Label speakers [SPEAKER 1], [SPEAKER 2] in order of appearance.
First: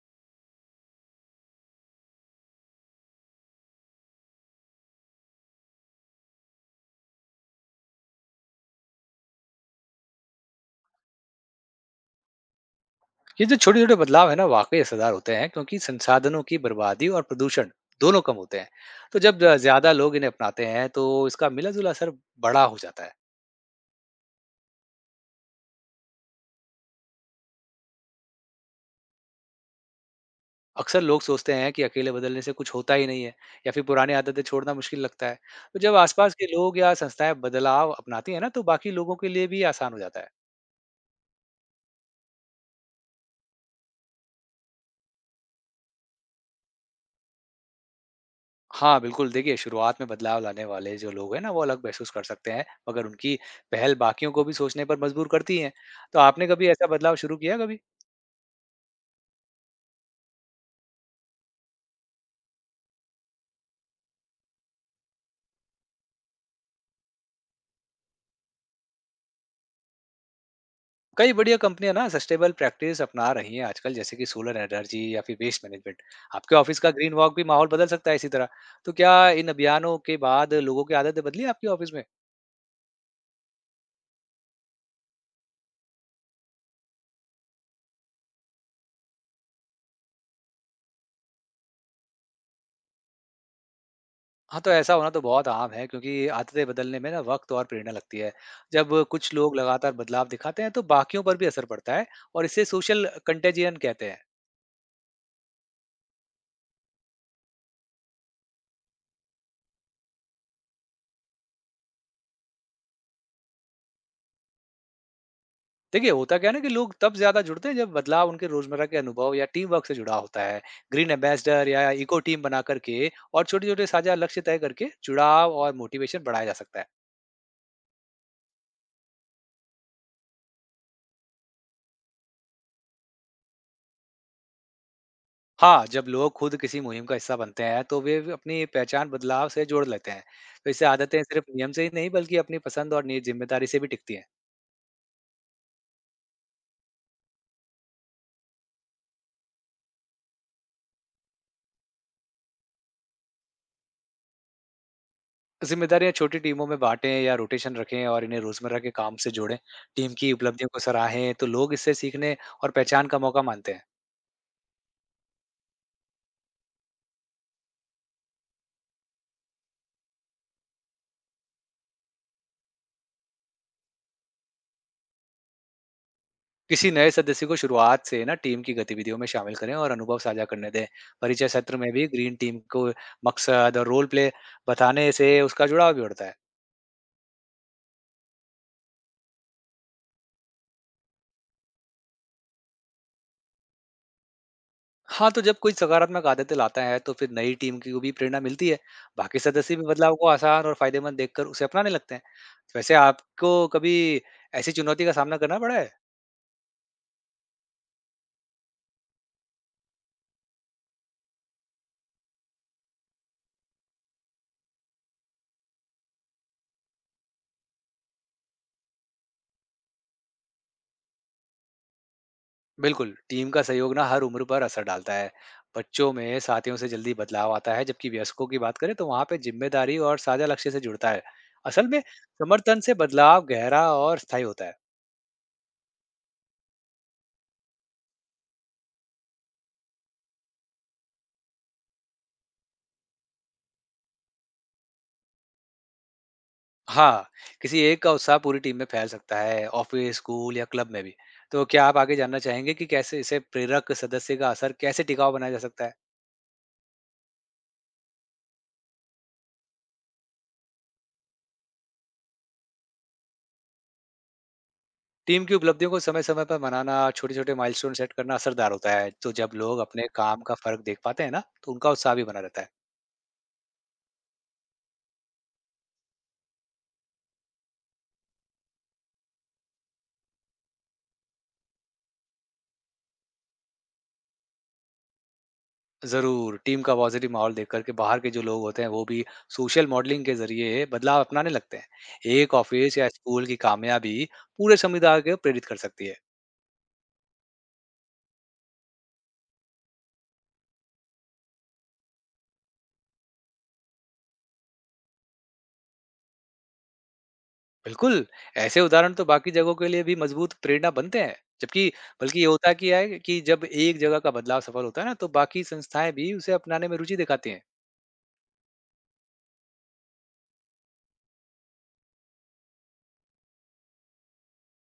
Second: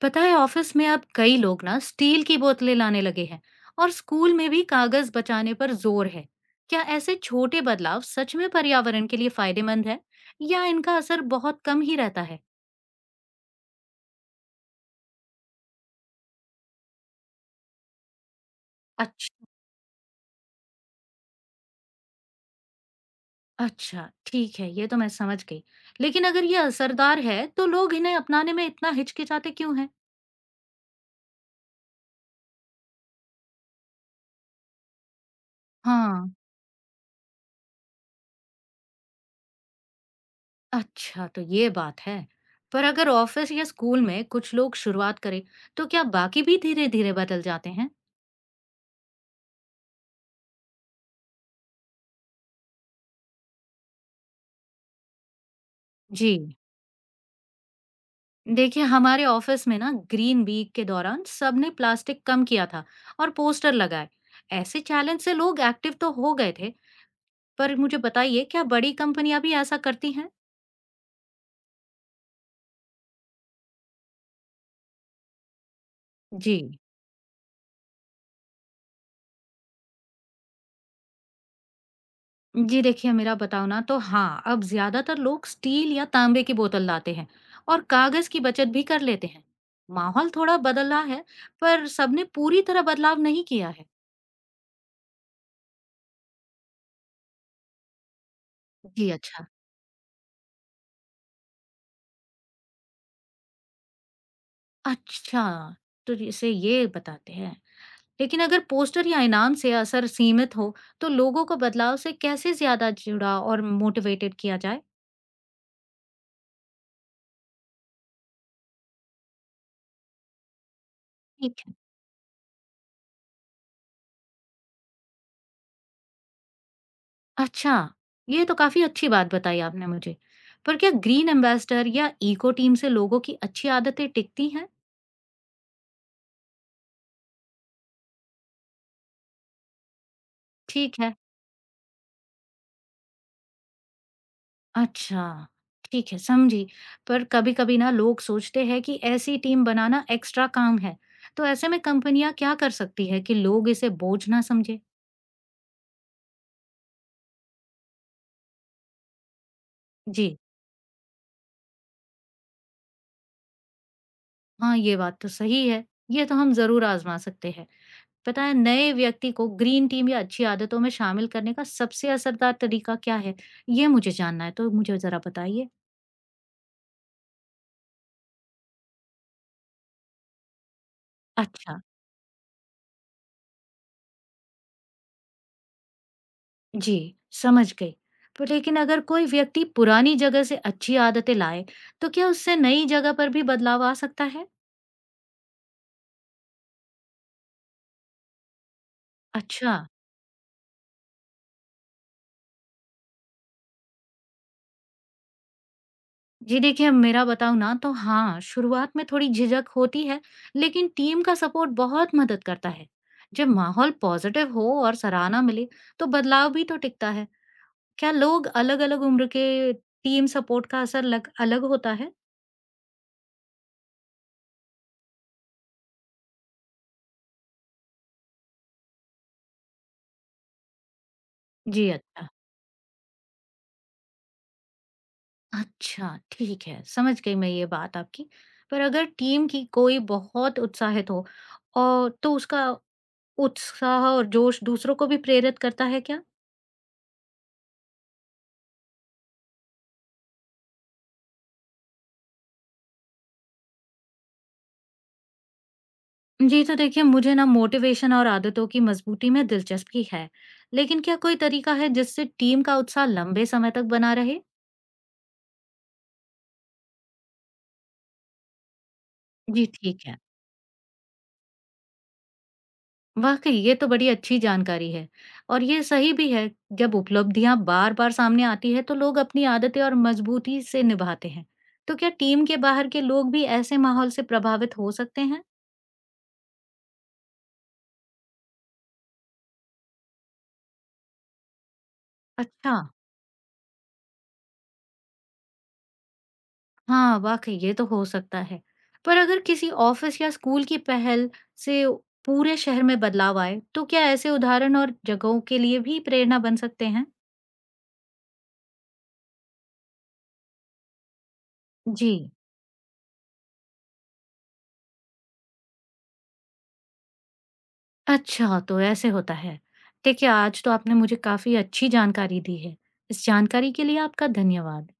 [SPEAKER 1] पता है, ऑफिस में अब कई लोग ना स्टील की बोतलें लाने लगे हैं। और स्कूल में भी कागज बचाने पर जोर है। क्या ऐसे छोटे बदलाव सच में पर्यावरण के लिए फायदेमंद है, या इनका असर बहुत कम ही रहता है?
[SPEAKER 2] ये जो छोटे छोटे बदलाव है ना वाकई असरदार होते हैं, क्योंकि संसाधनों की बर्बादी और प्रदूषण दोनों कम होते हैं। तो
[SPEAKER 1] अच्छा।
[SPEAKER 2] जब ज्यादा लोग इन्हें अपनाते हैं तो इसका मिला जुला असर बड़ा हो जाता है।
[SPEAKER 1] अच्छा, ठीक है, ये तो मैं समझ गई। लेकिन अगर ये असरदार है तो लोग इन्हें अपनाने में इतना हिचकिचाते क्यों हैं?
[SPEAKER 2] अक्सर लोग सोचते हैं कि अकेले बदलने से कुछ होता ही नहीं है या फिर पुरानी आदतें छोड़ना मुश्किल लगता है। तो जब
[SPEAKER 1] हाँ।
[SPEAKER 2] आसपास के लोग या संस्थाएं बदलाव अपनाती हैं ना तो बाकी लोगों के लिए भी आसान हो जाता है।
[SPEAKER 1] अच्छा, तो ये बात है। पर अगर ऑफिस या स्कूल में कुछ लोग शुरुआत करें, तो क्या बाकी भी धीरे धीरे बदल जाते हैं?
[SPEAKER 2] हाँ बिल्कुल, देखिए शुरुआत में बदलाव लाने वाले जो लोग हैं ना वो अलग महसूस कर सकते हैं, मगर उनकी पहल बाकियों को भी सोचने पर मजबूर करती है। तो
[SPEAKER 1] जी,
[SPEAKER 2] आपने कभी ऐसा बदलाव शुरू किया कभी?
[SPEAKER 1] देखिए, हमारे ऑफिस में ना ग्रीन वीक के दौरान सबने प्लास्टिक कम किया था और पोस्टर लगाए। ऐसे चैलेंज से लोग एक्टिव तो हो गए थे। पर मुझे बताइए, क्या बड़ी कंपनियां भी ऐसा करती हैं?
[SPEAKER 2] कई बढ़िया कंपनियां ना सस्टेनेबल प्रैक्टिस अपना रही हैं आजकल, जैसे कि सोलर एनर्जी या फिर वेस्ट मैनेजमेंट। आपके
[SPEAKER 1] जी।
[SPEAKER 2] ऑफिस का ग्रीन वॉक भी माहौल बदल सकता है इसी तरह। तो क्या इन अभियानों के बाद लोगों की आदतें बदली हैं आपके ऑफिस में?
[SPEAKER 1] जी देखिए, मेरा बताओ ना तो हाँ, अब ज्यादातर लोग स्टील या तांबे की बोतल लाते हैं और कागज की बचत भी कर लेते हैं। माहौल थोड़ा बदला है, पर सबने पूरी तरह बदलाव नहीं किया है।
[SPEAKER 2] हाँ, तो ऐसा होना तो बहुत आम है, क्योंकि आदतें बदलने में ना वक्त और प्रेरणा लगती है। जब
[SPEAKER 1] जी,
[SPEAKER 2] कुछ
[SPEAKER 1] अच्छा।
[SPEAKER 2] लोग लगातार बदलाव दिखाते हैं तो बाकियों पर भी असर पड़ता है। और इसे सोशल कंटेजियन कहते हैं।
[SPEAKER 1] अच्छा, तो जैसे ये बताते हैं। लेकिन अगर पोस्टर या इनाम से असर सीमित हो, तो लोगों को बदलाव से कैसे ज्यादा जुड़ा और मोटिवेटेड किया जाए?
[SPEAKER 2] देखिए, होता क्या है ना कि लोग तब ज़्यादा जुड़ते हैं जब बदलाव उनके रोज़मर्रा के अनुभव या टीम वर्क से जुड़ा होता है। ग्रीन
[SPEAKER 1] ठीक
[SPEAKER 2] एम्बेसडर
[SPEAKER 1] है।
[SPEAKER 2] या इको टीम बना करके और छोटे-छोटे साझा लक्ष्य तय करके जुड़ाव और मोटिवेशन बढ़ाया जा सकता है।
[SPEAKER 1] अच्छा, ये तो काफी अच्छी बात बताई आपने मुझे। पर क्या ग्रीन एम्बेसडर या इको टीम से लोगों की अच्छी आदतें टिकती हैं?
[SPEAKER 2] हाँ, जब लोग खुद किसी मुहिम का हिस्सा बनते हैं तो वे भी अपनी पहचान बदलाव से जोड़ लेते हैं। तो इससे
[SPEAKER 1] ठीक है।
[SPEAKER 2] आदतें सिर्फ नियम से ही नहीं बल्कि अपनी पसंद और नि जिम्मेदारी से भी टिकती हैं।
[SPEAKER 1] अच्छा, ठीक है, समझी। पर कभी-कभी ना लोग सोचते हैं कि ऐसी टीम बनाना एक्स्ट्रा काम है। तो ऐसे में कंपनियां क्या कर सकती है कि लोग इसे बोझ ना समझे?
[SPEAKER 2] जिम्मेदारियाँ छोटी टीमों में बाँटें या रोटेशन रखें और इन्हें रोज़मर्रा के काम से जोड़ें। टीम की
[SPEAKER 1] जी।
[SPEAKER 2] उपलब्धियों को सराहें तो लोग इससे सीखने और पहचान का मौका मानते हैं।
[SPEAKER 1] हाँ, ये बात तो सही है। ये तो हम जरूर आजमा सकते हैं। पता है, नए व्यक्ति को ग्रीन टीम या अच्छी आदतों में शामिल करने का सबसे असरदार तरीका क्या है? ये मुझे जानना है, तो मुझे ज़रा बताइए।
[SPEAKER 2] किसी नए सदस्य को शुरुआत से ना टीम की गतिविधियों में शामिल करें और अनुभव साझा करने दें। परिचय सत्र
[SPEAKER 1] अच्छा।
[SPEAKER 2] में भी ग्रीन टीम को मकसद और रोल प्ले बताने से उसका जुड़ाव भी बढ़ता है।
[SPEAKER 1] जी, समझ गई। तो लेकिन अगर कोई व्यक्ति पुरानी जगह से अच्छी आदतें लाए, तो क्या उससे नई जगह पर भी बदलाव आ सकता है?
[SPEAKER 2] हाँ, तो जब कोई सकारात्मक आदतें लाता है तो फिर नई टीम की को भी प्रेरणा मिलती है। बाकी
[SPEAKER 1] अच्छा।
[SPEAKER 2] सदस्य भी बदलाव को आसान और फायदेमंद देखकर उसे अपनाने लगते हैं। वैसे आपको कभी ऐसी चुनौती का सामना करना पड़ा है?
[SPEAKER 1] जी देखिए, मेरा बताऊँ ना तो हाँ, शुरुआत में थोड़ी झिझक होती है, लेकिन टीम का सपोर्ट बहुत मदद करता है। जब माहौल पॉजिटिव हो और सराहना मिले, तो बदलाव भी तो टिकता है। क्या लोग अलग-अलग उम्र के टीम सपोर्ट का असर लग अलग होता है?
[SPEAKER 2] बिल्कुल, टीम का सहयोग ना हर उम्र पर असर डालता है। बच्चों में साथियों से जल्दी बदलाव आता है, जबकि वयस्कों की बात करें तो वहाँ पे जिम्मेदारी और साझा लक्ष्य से जुड़ता है। असल
[SPEAKER 1] जी,
[SPEAKER 2] में
[SPEAKER 1] अच्छा।
[SPEAKER 2] समर्थन से बदलाव गहरा और स्थायी होता है।
[SPEAKER 1] अच्छा, ठीक है, समझ गई मैं ये बात आपकी। पर अगर टीम की कोई बहुत उत्साहित हो और तो उसका उत्साह और जोश दूसरों को भी प्रेरित करता है क्या?
[SPEAKER 2] हाँ, किसी एक का उत्साह पूरी टीम में फैल सकता है, ऑफिस, स्कूल या क्लब में भी। तो क्या आप आगे जानना चाहेंगे कि कैसे इसे प्रेरक सदस्य का असर कैसे टिकाऊ बनाया जा सकता है?
[SPEAKER 1] जी, तो देखिए, मुझे ना मोटिवेशन और आदतों की मजबूती में दिलचस्पी है। लेकिन क्या कोई तरीका है जिससे टीम का उत्साह लंबे समय तक बना रहे?
[SPEAKER 2] टीम की उपलब्धियों को समय-समय पर मनाना, छोटे-छोटे माइलस्टोन सेट करना असरदार होता है। तो जब
[SPEAKER 1] जी,
[SPEAKER 2] लोग अपने
[SPEAKER 1] ठीक है।
[SPEAKER 2] काम का फ़र्क देख पाते हैं ना, तो उनका उत्साह भी बना रहता है।
[SPEAKER 1] वाकई ये तो बड़ी अच्छी जानकारी है और ये सही भी है। जब उपलब्धियां बार बार सामने आती है तो लोग अपनी आदतें और मजबूती से निभाते हैं। तो क्या टीम के बाहर के लोग भी ऐसे माहौल से प्रभावित हो सकते हैं?
[SPEAKER 2] ज़रूर, टीम का पॉज़िटिव माहौल देख कर के बाहर के जो लोग होते हैं, वो भी सोशल मॉडलिंग के ज़रिए बदलाव अपनाने लगते हैं। एक
[SPEAKER 1] अच्छा।
[SPEAKER 2] ऑफ़िस या स्कूल की कामयाबी पूरे समुदाय को प्रेरित कर सकती है।
[SPEAKER 1] हाँ, वाकई ये तो हो सकता है। पर अगर किसी ऑफिस या स्कूल की पहल से पूरे शहर में बदलाव आए, तो क्या ऐसे उदाहरण और जगहों के लिए भी प्रेरणा बन सकते हैं?
[SPEAKER 2] बिल्कुल, ऐसे उदाहरण तो बाकी जगहों के लिए भी मज़बूत प्रेरणा बनते हैं। जबकि
[SPEAKER 1] जी।
[SPEAKER 2] बल्कि ये होता क्या है कि जब एक जगह का बदलाव सफल होता है ना, तो बाकी संस्थाएँ भी उसे अपनाने में रुचि दिखाती हैं।
[SPEAKER 1] अच्छा, तो ऐसे होता है। देखिए, आज तो आपने मुझे काफ़ी अच्छी जानकारी दी है। इस जानकारी के लिए आपका धन्यवाद।